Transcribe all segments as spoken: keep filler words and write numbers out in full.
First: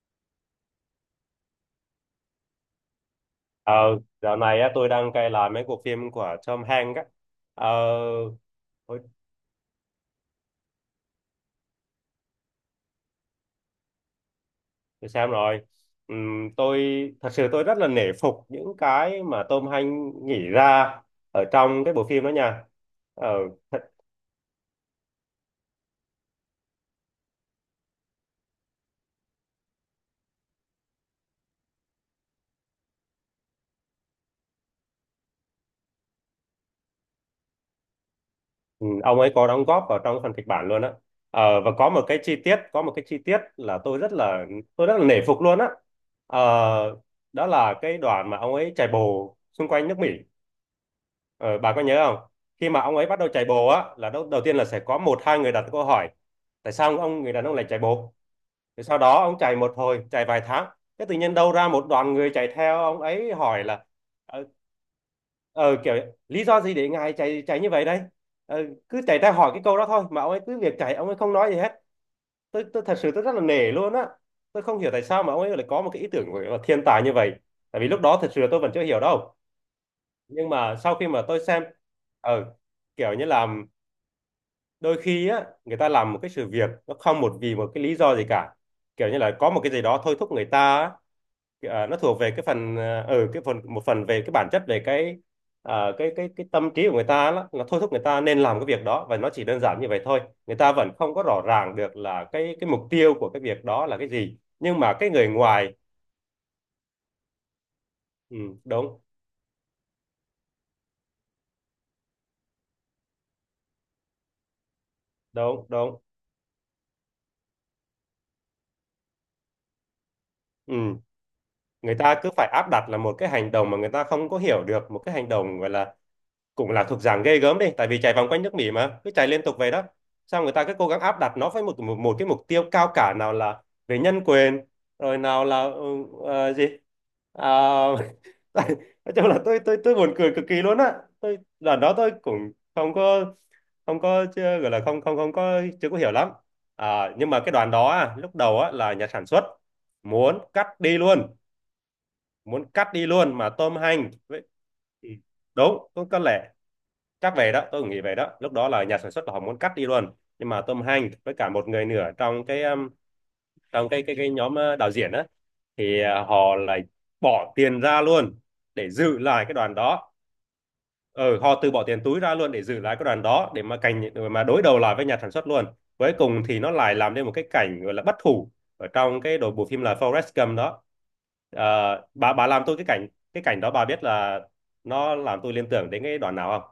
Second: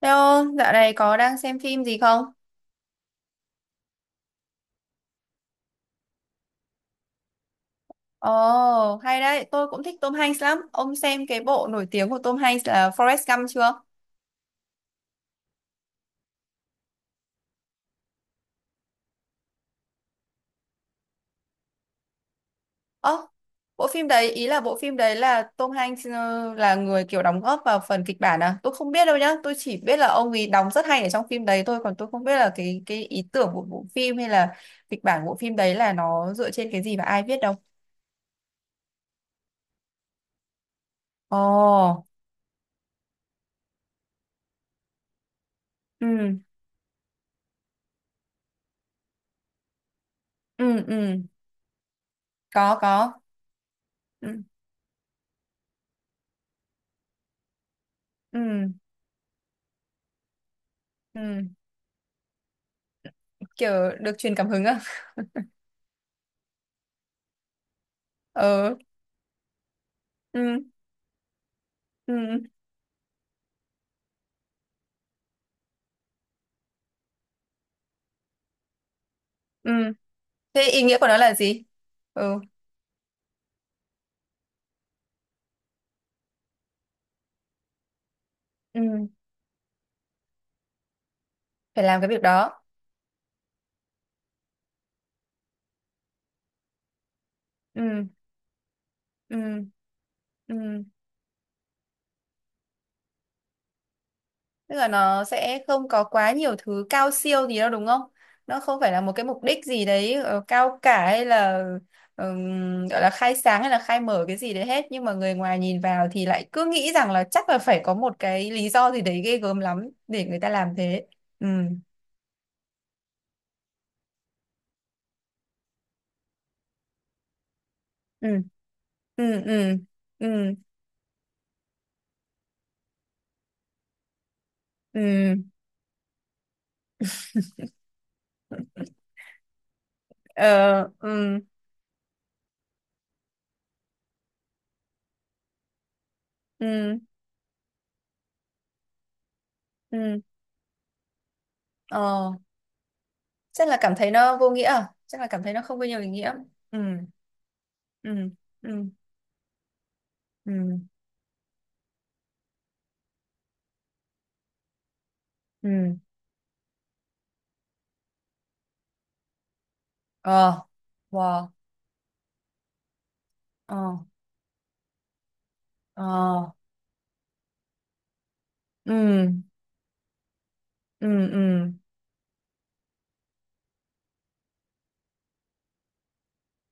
Theo dạo này có đang xem phim gì không? Ờ, Dạo này á, tôi đang cày lại mấy cuộc phim của Tom Hanks á. Ờ, Ồ, tôi, oh, hay đấy, tôi cũng thích Tom Hanks lắm. Ông xem cái bộ nổi tiếng của Tom Hanks là Forrest Gump chưa? tôi xem rồi. Ừm, tôi Thật sự tôi rất là nể phục những cái mà Tom Hanks nghĩ ra ở trong cái bộ phim đó nha. Ồ, Ờ, bộ thật, phim đấy, ý là bộ phim đấy là Tom Hanks ờ, là người kiểu đóng góp vào phần kịch bản à? Tôi không biết đâu nhá, tôi chỉ biết là ông ấy đóng rất hay ở trong phim đấy thôi, còn tôi không biết là cái cái ý tưởng của bộ phim hay là kịch bản của bộ phim đấy là nó dựa trên cái gì và ai viết đâu. ừm, ông ấy có đóng góp vào trong phần kịch bản luôn á. Ồ, Ờ, và có một oh, cái chi tiết, có một cái chi tiết là tôi rất là tôi rất là nể phục luôn á. ừ, Ờ, đó là cái đoạn mà ông ấy chạy bộ xung quanh nước Mỹ. ừ, ừ, Ờ, bà có nhớ không? Khi có, mà ông ấy có, bắt đầu chạy bộ á, là đầu, đầu ừ, tiên là sẽ có một hai người đặt câu hỏi tại sao ông người đàn ông lại chạy bộ? ừ, Rồi sau đó ông chạy một hồi, chạy vài tháng, cái tự nhiên ừ, đâu ra một đoàn người chạy theo ông ấy hỏi kiểu là được truyền ờ, cảm hứng à? ờ, kiểu lý do gì để ngài chạy chạy như vậy đây? Ờ, Ờ, cứ chạy ra hỏi cái câu đó thôi mà ông ấy ừ, cứ việc chạy ông ấy không nói gì hết. ừ, Tôi tôi thật sự tôi rất là nể luôn á. Tôi không hiểu tại sao mà ông ấy lại có một cái ý tưởng gọi là thiên tài như vậy. Tại vì lúc đó thật sự là tôi vẫn chưa hiểu đâu. ừ, Nhưng thế mà ý sau nghĩa khi của nó mà là tôi xem, gì? Ừ, ờ, kiểu như là đôi khi á người ta làm một cái sự việc nó không một vì một cái lý do gì cả, ừ, kiểu như là có một cái gì đó thôi thúc người ta á. phải Ờ, nó làm cái thuộc việc về cái đó. phần ở ừ cái phần, một phần về cái bản chất, về cái ờ, cái cái cái tâm trí của người ta đó, là thôi thúc người Ừ, ta nên làm cái việc đó, và nó chỉ đơn ừ, giản như vậy thôi. Người ta ừ, vẫn không có rõ ràng được là cái cái mục tiêu của cái việc đó là cái gì, tức nhưng là mà cái nó người sẽ ngoài, không có quá nhiều thứ cao siêu gì đâu đúng không? ừ, Nó không phải là đúng một cái mục đích gì đấy ờ, cao cả hay là ừm, gọi là khai sáng hay là khai mở cái gì đấy hết, nhưng mà người ngoài đúng nhìn đúng, vào thì lại cứ nghĩ rằng là chắc là phải có một cái lý do gì đấy ghê gớm lắm để người ta làm ừ, thế. Ừ, người ta cứ phải áp đặt là một cái hành động mà người ta không có hiểu được, một cái hành động gọi là cũng là thuộc dạng ghê gớm đi, tại vì chạy ừ, vòng quanh nước Mỹ mà cứ chạy liên ừ, tục vậy ừ, đó, xong người ừ, ta cứ cố gắng áp đặt nó với một một, một cái mục tiêu cao cả, nào là về nhân quyền, rồi ừ, nào là ừ, ờ, gì à, tại- nói chung là tôi tôi tôi buồn cười cực kỳ luôn ờ, á. ừ, Tôi lần đó tôi cũng không có không có chưa gọi là không không không có chưa có hiểu lắm. ừ, À, nhưng mà cái đoàn đó á, lúc đầu á, là nhà sản xuất ừ, muốn cắt đi luôn, ờ, muốn cắt đi luôn mà chắc là tôm cảm thấy hành nó với- vô nghĩa à? Chắc là cảm thấy nó không đúng, có nhiều có ý có nghĩa. lẽ. Ừ, Chắc về đó tôi cũng nghĩ ừ, về đó Lúc đó là ừ, nhà sản xuất là họ muốn cắt đi luôn, nhưng ừ, mà Tom Hanks với cả một người nữa trong cái um, trong cái cái cái nhóm, ờ, đạo diễn á, ừ, thì ờ, họ lại bỏ tiền ra luôn để giữ lại cái đoàn đó. ờ, Ừ, wow. họ từ bỏ tiền túi ra luôn để giữ lại cái đoàn đó, để Ờ, mà cảnh để mà đối đầu lại với nhà sản xuất luôn. ờ, Cuối cùng thì nó lại làm nên một cái cảnh gọi là bất hủ ở trong ừ, cái đội bộ phim là Forrest Gump đó. ừ, Ờ, ừ, bà bà làm tôi, cái cảnh cái cảnh đó bà biết là nó làm tôi liên tưởng đến cái đoạn nào không?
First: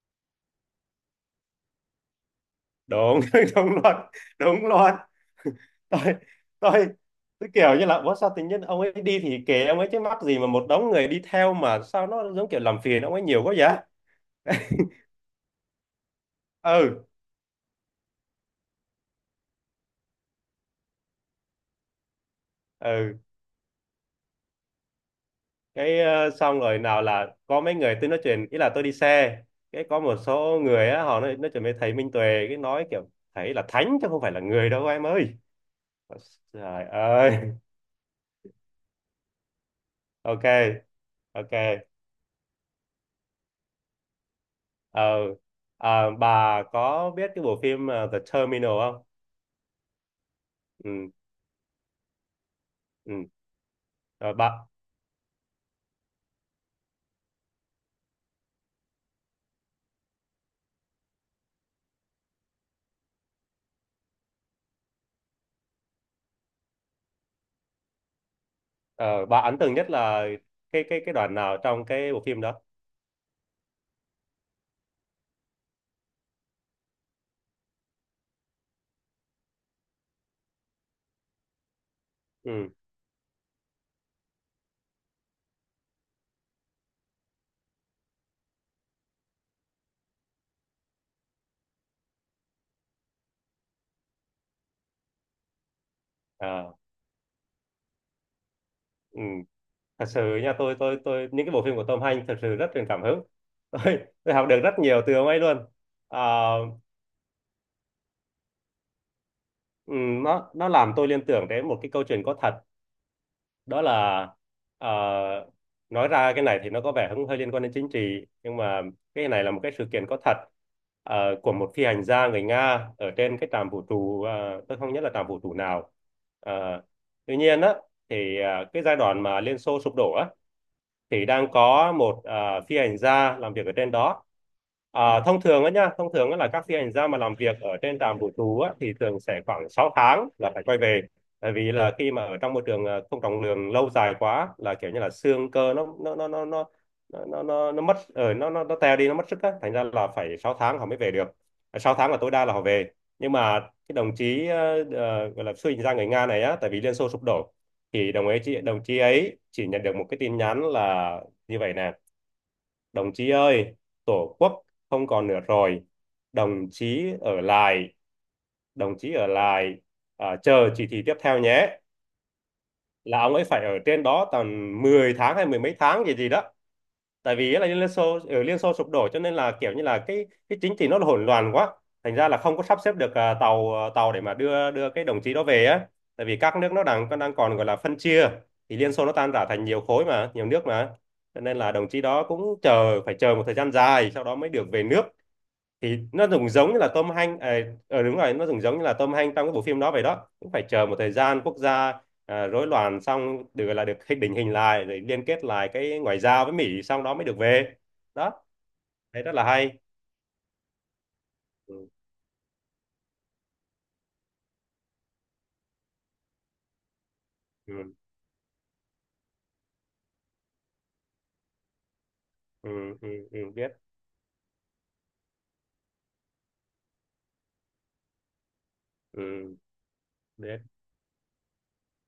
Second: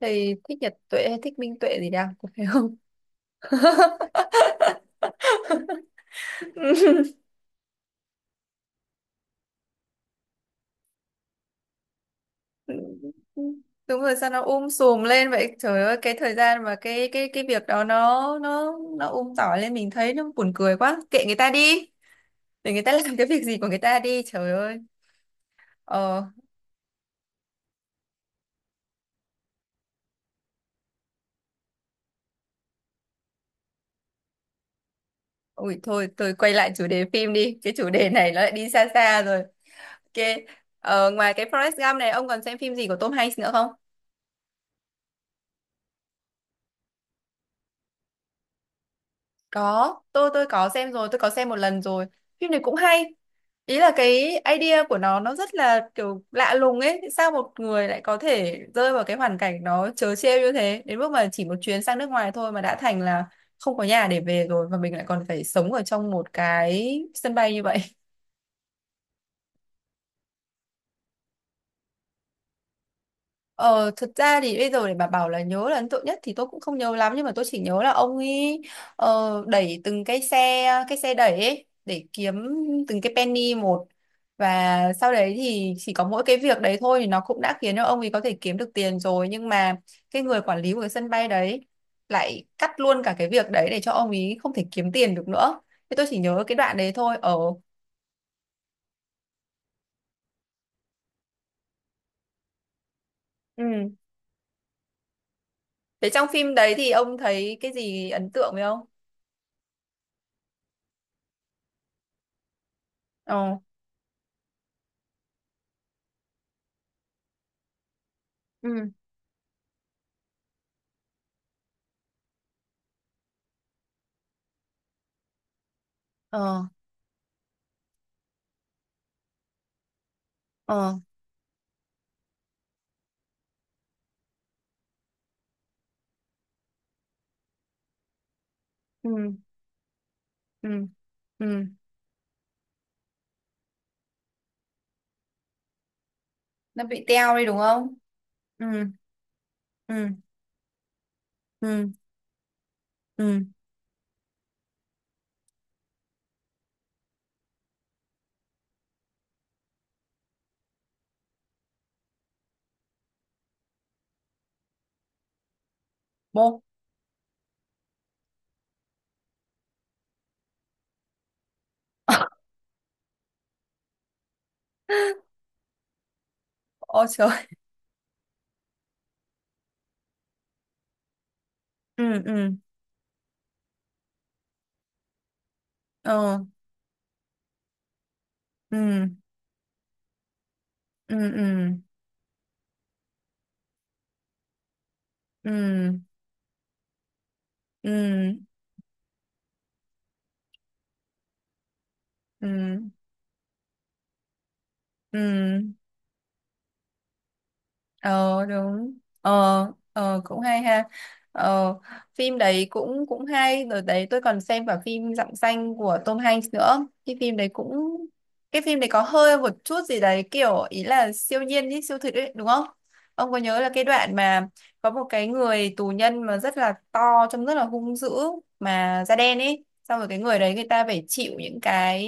thầy thích Nhật Tuệ hay thích Minh Tuệ gì đang có phải không? Đúng, đúng luôn, đúng luôn. Tôi tôi tôi kiểu như là ủa sao tự nhiên ông ấy đi thì kệ ông ấy chứ, mắc gì mà một đống người đi theo mà sao nó giống kiểu làm phiền ông ấy nhiều quá vậy. Đúng rồi, sao nó um sùm lên vậy trời ơi, cái thời gian và ừ cái cái cái việc đó nó nó nó um tỏi lên, mình thấy nó buồn cười quá, kệ người ta đi, để người ta ừ. làm cái việc gì của người ta đi trời ơi. Cái ờ. Ờ, xong rồi nào là có mấy người tôi nói chuyện, ý là tôi đi xe, cái có một số người á họ nói nói chuyện với thầy Minh Tuệ, cái nói kiểu thầy là thánh chứ không phải là người đâu em ơi. Ui thôi, tôi quay lại Trời chủ đề phim ơi. đi, cái chủ đề này nó lại đi xa xa rồi. Ok. Ok. Ờ, ngoài cái Ok. Forrest Gump này, ông còn xem phim gì của Tom Hanks nữa không? ờ Ờ, bà có biết cái bộ phim, ờ, The Terminal không? Có, tôi tôi có xem Ừ. rồi, tôi có xem một lần rồi. Phim này cũng hay. Ừ, Ý là rồi cái bà, idea của nó Nó rất là kiểu lạ lùng ấy. Sao một người lại có thể rơi vào cái hoàn cảnh nó trớ trêu như thế, đến mức mà chỉ một chuyến sang nước ngoài thôi mà đã thành là không có nhà để về rồi, và mình lại còn phải sống ở trong một cái sân bay như vậy. ờ, bà ấn tượng nhất là cái cái cái đoạn nào trong cái bộ phim đó? Ờ, thực ra thì bây giờ để bà bảo là nhớ là ấn tượng nhất thì tôi cũng không nhớ lắm, nhưng mà tôi chỉ nhớ là ông ấy ờ, đẩy từng cái xe cái xe đẩy ấy để kiếm Ừ. từng cái penny một, và sau đấy thì chỉ có mỗi cái việc đấy thôi thì nó cũng đã khiến cho ông ấy có thể kiếm được tiền rồi, nhưng mà cái người quản lý của cái sân bay đấy lại cắt luôn cả cái việc đấy để cho ông ấy không thể kiếm tiền được nữa. Thế tôi chỉ nhớ cái À. đoạn đấy thôi. Ờ, Ừ, thật sự nha, tôi tôi tôi những cái bộ phim của Tom Hanks thật sự rất truyền cảm hứng. ừ, tôi tôi học được rất nhiều từ ông ấy luôn. thế À, trong phim đấy thì ông thấy cái gì ấn tượng với ông? ừ, nó nó làm tôi liên tưởng đến một cái câu chuyện có thật. Ờ. Đó là, ờ, nói ra cái này thì nó có vẻ cũng hơi liên quan đến chính trị, nhưng mà Ừ. cái này là một cái sự kiện có thật, ờ, của một phi hành gia người Nga ở trên cái trạm vũ trụ. Ờ, tôi không nhớ là trạm vũ trụ nào. Ờ. Ờ, tuy nhiên á, thì ờ, cái giai đoạn mà Liên Xô sụp đổ á, Ờ, thì đang có một, ờ, phi hành gia làm việc ở trên đó. Ờ, thông thường á nhá, thông thường á là các phi hành gia mà làm việc ở trên trạm vũ trụ á, thì thường ừ, sẽ khoảng sáu tháng là phải quay ừ, về. Tại ừ, vì là khi mà ở trong môi trường, ờ, không trọng lượng lâu dài quá là kiểu như là xương cơ nó nó nó nó nó nó bị nó teo nó, đi đúng nó nó không? mất ở nó nó Ừ, nó teo đi, nó mất sức á, thành ra là ừ, phải sáu tháng họ mới về được. Ờ, ừ, sáu tháng là tối đa là họ về. Nhưng ừ, mà cái đồng chí, ờ, ờ, gọi là phi hành gia người Nga này á, tại vì Liên Xô sụp đổ, thì đồng ấy chị đồng chí ấy chỉ nhận được một cái tin nhắn là như vậy nè: đồng chí ơi, tổ quốc không còn nữa rồi, bố. đồng chí ở lại đồng chí ở lại, à, chờ chỉ thị tiếp theo nhé. Là ông ấy phải ở trên đó tầm mười tháng hay mười mấy tháng gì gì đó. Ôi Tại trời. vì là Liên Xô ở Liên Xô sụp đổ, cho nên là kiểu như là cái cái chính trị nó là hỗn loạn quá, thành Ừ, ra là ừ, không có sắp xếp được, à, tàu, à, tàu để mà đưa đưa cái đồng chí đó về á. Tại vì ờ, các nước nó đang đang còn gọi là phân chia, thì ừ, Liên Xô nó tan rã thành nhiều khối mà, nhiều nước mà, ừ, cho nên là ừ, đồng chí đó cũng chờ phải chờ một thời gian dài sau đó mới được về nước. Thì ừ, nó cũng giống như là Tom Hanks, à, ờ, đúng rồi, ừ, nó cũng giống như là Tom Hanks trong cái bộ phim đó vậy đó, cũng phải chờ một thời gian quốc gia, ừ, à, rối loạn xong được gọi là được hình định hình lại rồi ừ, liên kết lại cái ngoại giao với Mỹ xong đó mới được về. ờ, Đó, đúng, thấy rất là ờ, hay. ờ, cũng hay ha. Ờ, ừ, phim đấy cũng cũng hay rồi đấy. Tôi còn xem cả phim Dặm Xanh của Tom Hanks nữa, cái phim đấy ừ, cũng cái phim đấy có hơi một chút gì đấy kiểu ý là siêu nhiên ý, siêu thực ấy đúng không? ừ, ừ, Ông có ừ, nhớ là biết cái đoạn mà có một cái người tù nhân mà rất là to, trông rất là hung dữ, mà da đen ừ, ấy, xong rồi cái người đấy Biết. người ta phải chịu những cái,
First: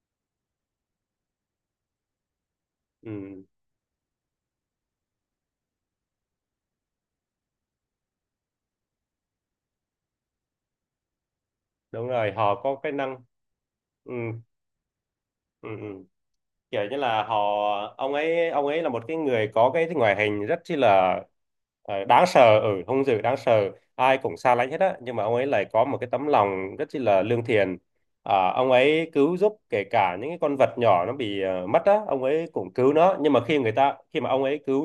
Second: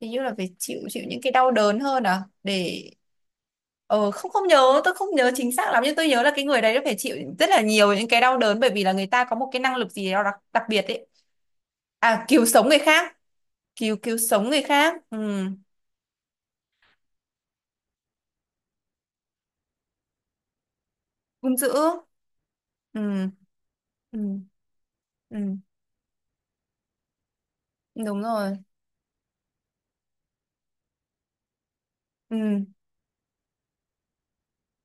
hình như là phải chịu chịu những cái đau đớn hơn à, để… Ừ, Ờ, không, không nhớ, tôi không nhớ chính xác lắm, nhưng tôi nhớ là cái người đấy đã phải chịu rất là nhiều những cái đau đớn, bởi vì là người ta có một cái năng lực gì đó đặc, đặc biệt ấy. đúng À, rồi cứu họ sống có người cái khác, năng. cứu ừ, cứu sống người khác. Ừ. ừ, ừ. Kiểu như là họ, ông ấy ông ấy là một cái người có cái ngoại hình rất chi là, Hung dữ. ờ, đáng sợ ở hung dữ, Ừ. đáng sợ, ai cũng Ừ. xa lánh hết á, nhưng mà ông Ừ. ấy lại có một cái tấm lòng rất chi là lương thiện. Đúng Ờ, rồi. ông ấy cứu giúp kể cả những cái con vật nhỏ nó bị, ờ, mất á, ông ấy Ừ. cũng cứu nó. Nhưng mà khi người ta khi mà ông ấy cứu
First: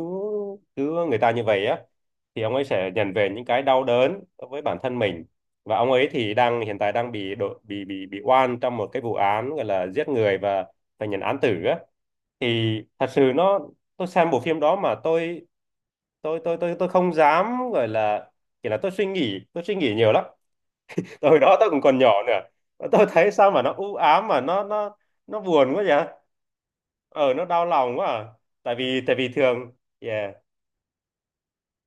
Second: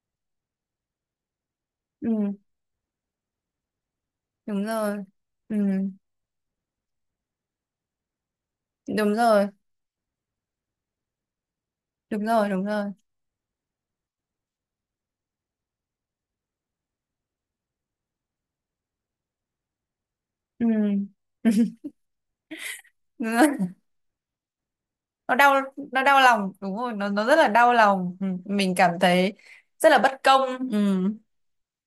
cứu người ta như vậy á, Ừ. thì ông ấy sẽ nhận về những cái đau đớn với Đúng bản rồi. thân mình. Ừ. Và ông ấy thì đang hiện tại đang bị độ, bị bị bị oan trong một cái vụ Đúng rồi. án gọi là giết người, và phải nhận án tử á. Đúng rồi. Đúng Thì rồi. thật sự nó, tôi xem bộ phim đó mà tôi tôi tôi tôi tôi không dám gọi là, kiểu là tôi suy nghĩ tôi suy nghĩ nhiều lắm. Ừ. Hồi đó tôi cũng còn nhỏ nữa. Tôi thấy Đúng rồi. sao mà nó u ám mà nó nó Nó nó đau. buồn quá Nó vậy. đau lòng, đúng rồi, nó nó Ờ, rất nó là đau đau lòng quá lòng. à. Ừ, mình tại cảm vì tại vì thấy thường, rất là bất yeah, công. Ừ.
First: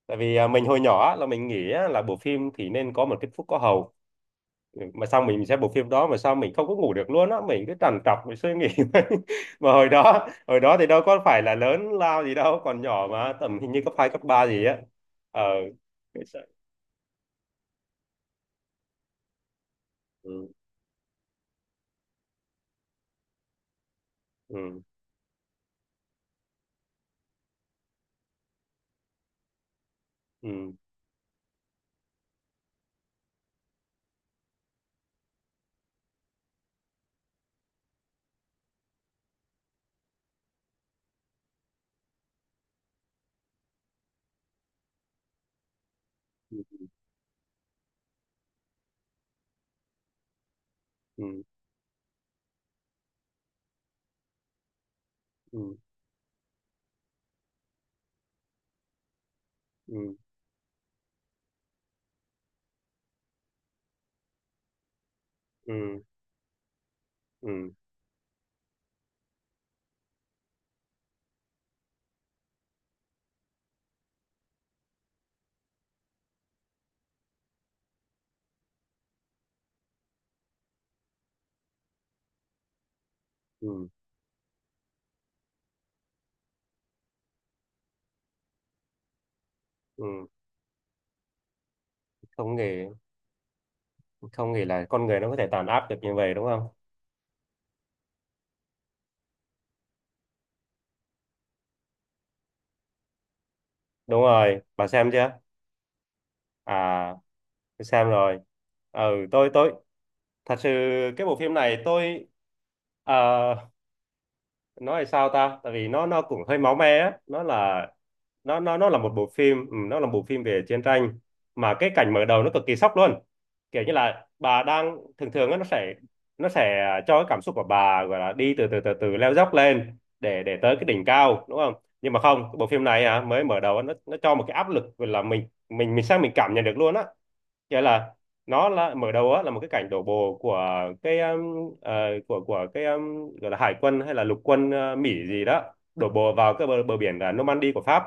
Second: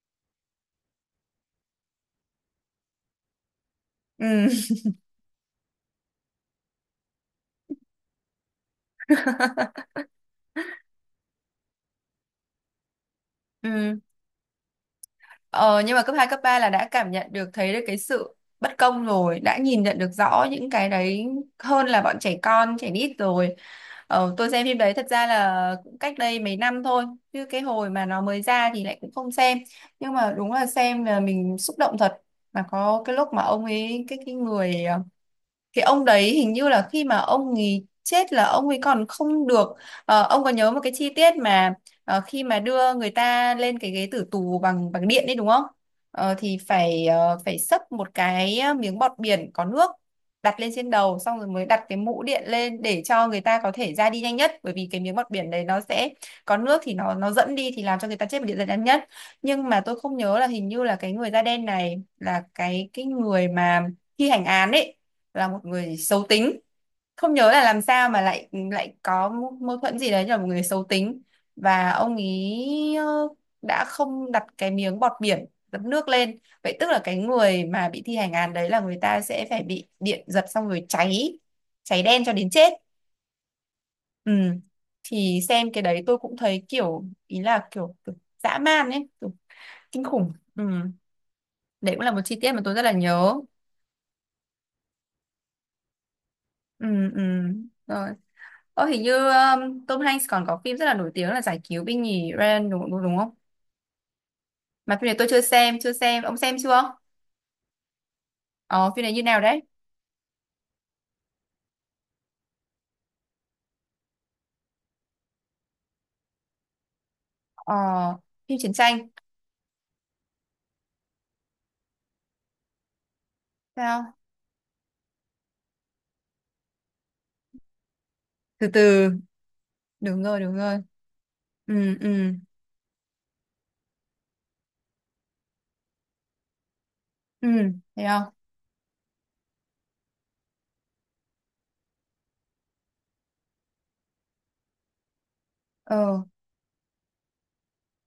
tại vì à, mình hồi nhỏ á, là mình nghĩ á, là bộ phim thì nên có một kết thúc có hậu. Ừ. Ừ, mà sao mình xem bộ phim đó mà sao mình không có ngủ được luôn á, mình cứ trằn trọc mình suy nghĩ. Mà hồi đó hồi đó thì đâu có phải là lớn lao gì đâu, còn nhỏ mà tầm hình như cấp Ừ. hai cấp ba gì á. Ờ, Ờ, nhưng mà cấp cái hai cấp sợ- ba là đã cảm nhận được, thấy được cái sự bất công rồi, đã nhìn nhận được rõ ừ, những cái đấy hơn là bọn trẻ con, trẻ nít rồi. Ờ, tôi xem phim ừ, đấy thật ra là cũng cách đây mấy năm thôi, chứ cái hồi mà nó mới ra thì lại cũng không xem. Nhưng mà đúng là ừ, xem là mình xúc động thật. Mà có cái lúc mà ông ấy, cái cái người ờ, cái ông đấy, hình như là khi mà ông ấy chết là ông ấy còn không được… Ờ, ông có nhớ một cái chi tiết mà ờ, khi mà đưa người ta lên cái ghế tử tù bằng bằng điện đấy đúng không? Ờ, thì phải, ờ, phải xấp một cái miếng bọt biển có nước đặt lên trên đầu, xong ừ, rồi mới đặt cái mũ điện lên để cho người ta có thể ra đi nhanh nhất, bởi vì cái miếng bọt biển đấy ừ, nó sẽ có nước thì nó nó dẫn đi thì làm cho người ta chết một điện nhanh nhất. Nhưng mà tôi ừ, không nhớ là, hình như là cái người da đen này là cái cái người mà thi hành án ấy là một người ừ, xấu tính. Không ừ, nhớ là ừ, làm sao mà lại lại có mâu mâu thuẫn gì đấy, như là một người xấu tính, và ông ý ờ, đã không đặt cái miếng bọt biển dập nước lên. Vậy tức là cái người mà bị thi hành án đấy là người ta sẽ phải bị điện giật xong rồi cháy, cháy đen cho đến chết. ừ, Ừ. Thì xem cái đấy tôi cũng thấy kiểu ý là kiểu, kiểu dã man ấy, kiểu kinh ừ. khủng. Ừ. Đấy cũng là một chi tiết Không mà tôi rất nghĩ, là nhớ. không nghĩ là con người nó có thể tàn áp được như vậy, đúng không? Ừ, ừ. Rồi. Ờ, hình như um, Tom Hanks còn có phim rất là nổi tiếng là Giải Cứu Binh Nhì Ryan đúng, đúng, đúng không? Đúng rồi, bà Mà phim xem này tôi chưa? chưa xem, chưa xem. Ông xem chưa? À, tôi xem rồi. Ờ, Ừ, phim này như nào tôi đấy? tôi thật sự cái bộ phim này tôi ờ, nói là sao ta, tại vì nó nó cũng hơi máu me á, nó Ờ, là phim nó chiến nó nó là tranh. một bộ phim, ừ, nó là một bộ phim về chiến tranh. Mà cái cảnh mở đầu nó cực kỳ sốc luôn. Kiểu như Sao? là bà đang thường thường á, nó sẽ, nó sẽ cho cái cảm xúc của bà gọi là đi Từ từ từ từ từ. từ leo dốc lên Đúng rồi, để đúng để tới rồi. cái đỉnh cao, đúng không? Ừ, ừ, Nhưng mà không, cái bộ phim này à, mới mở đầu á, nó nó cho một cái áp lực gọi là mình mình mình sao mình cảm nhận được luôn á, ừ. nghĩa Thấy là không? nó là mở đầu á là một cái cảnh đổ bộ của cái um, ờ, của của cái um, gọi là hải quân hay là lục quân, ờ, Mỹ gì đó đổ Ờ, bộ vào cái bờ, bờ biển là Normandy của Pháp.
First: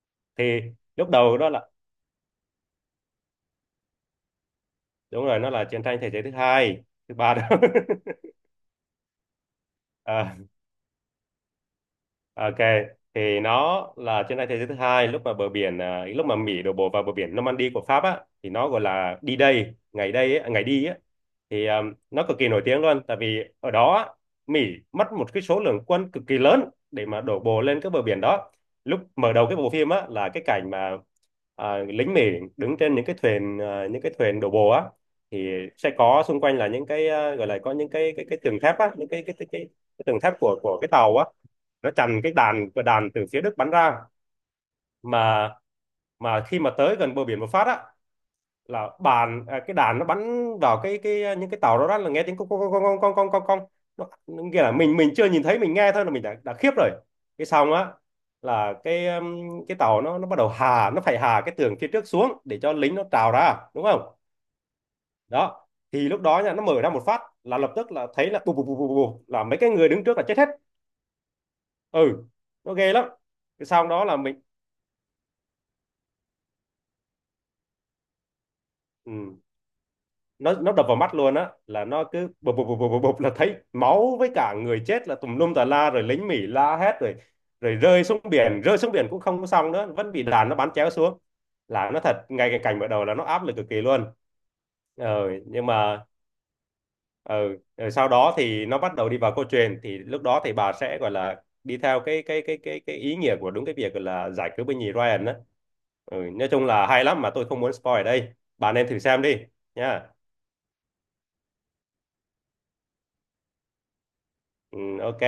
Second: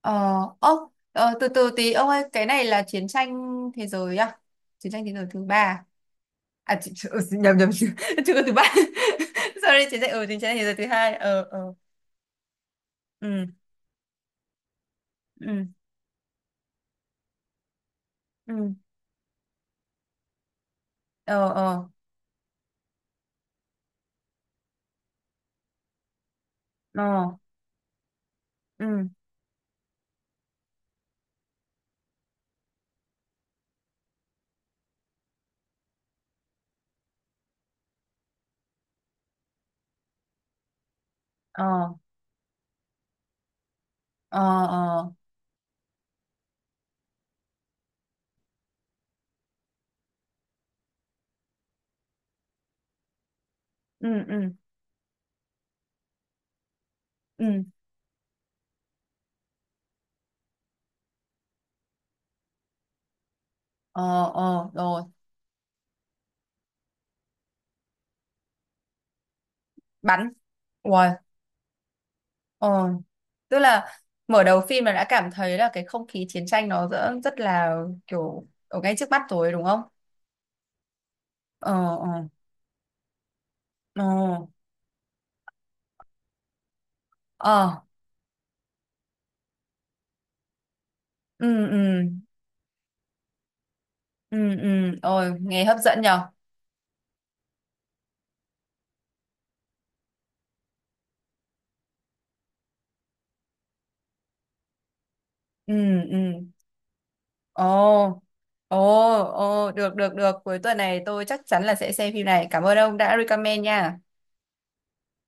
ờ, Thì ốc. lúc Ờ, đầu từ đó là, từ tí. Ông ơi, cái này là chiến tranh thế giới à? Chiến tranh thế đúng giới rồi, thứ nó ba là chiến à? tranh thế giới thứ À, hai chị, chị, thứ ừ, ba đó. nhầm nhầm chưa, chưa có thứ ba. Sorry chiến tranh, ừ, chiến tranh thế giới thứ hai. Ờ, ờ, Ok, thì ừ, nó là chiến tranh thế giới thứ hai, lúc mà bờ ừ, biển à, lúc mà Mỹ đổ bộ vào bờ biển Normandy của Pháp á thì nó ừ, gọi là đi đây, ngày đây á, ngày đi á. ờ, Thì à, ờ, nó cực kỳ nổi tiếng luôn, tại vì ở đó á, Mỹ mất một cái số lượng quân cực kỳ lớn ờ, để mà đổ bộ lên cái bờ biển đó. Lúc ừ, mở đầu cái bộ phim á là cái cảnh mà à, lính Mỹ đứng trên những cái thuyền à, những cái thuyền đổ bộ á, thì sẽ có xung quanh là những cái à, gọi là có những cái cái cái tường thép á, những cái cái cái, cái, cái tường thép của của cái tàu á, nó ờ, chặn cái đạn của đạn từ phía Đức bắn ra. ờ, ờ, mà mà khi mà tới gần bờ biển một phát á là bàn à, cái đạn nó bắn vào cái cái những cái tàu đó, đó là nghe tiếng con con con con con con con con nó ừ, nó ừ, nghĩa là mình mình chưa nhìn thấy mình nghe thôi là mình đã đã khiếp rồi. Cái ừ, xong á là cái um, cái tàu nó nó bắt đầu hà, nó phải hà cái tường phía trước xuống để cho lính nó trào ra, đúng không? ờ, ờ, rồi, Đó, thì lúc đó nha nó mở ra một phát là lập tức là thấy là bù bù bù bù bù là mấy cái người đứng trước là bắn. chết hết. Uầy, Ừ, nó ờ, ghê lắm. tức Cái xong là đó là mình, mở đầu phim là đã cảm thấy là cái không khí chiến tranh nó rất, rất là kiểu ở ngay trước mắt ừ, rồi đúng không? nó nó đập vào mắt luôn á là Ờ, nó ờ, cứ bụp bụp bụp bụp bụp là thấy ờ, máu với cả người chết là tùm lum tà la, rồi lính Mỹ la hét, rồi rồi ờ, rơi xuống biển, rơi xuống biển cũng không có xong nữa, vẫn bị đàn nó bắn chéo xuống, ừ, ừ, là nó thật, ngay cái cảnh mở đầu là nó áp lực cực kỳ luôn. ừ, ừ, Ờ, ôi nghe nhưng hấp dẫn mà nhở. ờ, rồi sau đó thì nó bắt đầu đi vào câu chuyện, thì lúc đó thì bà sẽ gọi là đi theo cái cái cái cái cái ý nghĩa của đúng cái việc gọi là giải cứu binh nhì Ryan đó. Ừ, Ừ, ừ, nói chung là hay lắm, mà tôi không ồ, muốn spoil ở đây, bà ồ, nên thử xem đi ồ, được, nha. được, được, cuối tuần này tôi chắc chắn là sẽ xem phim này. Cảm ơn ông đã recommend nha. Ừ, ok.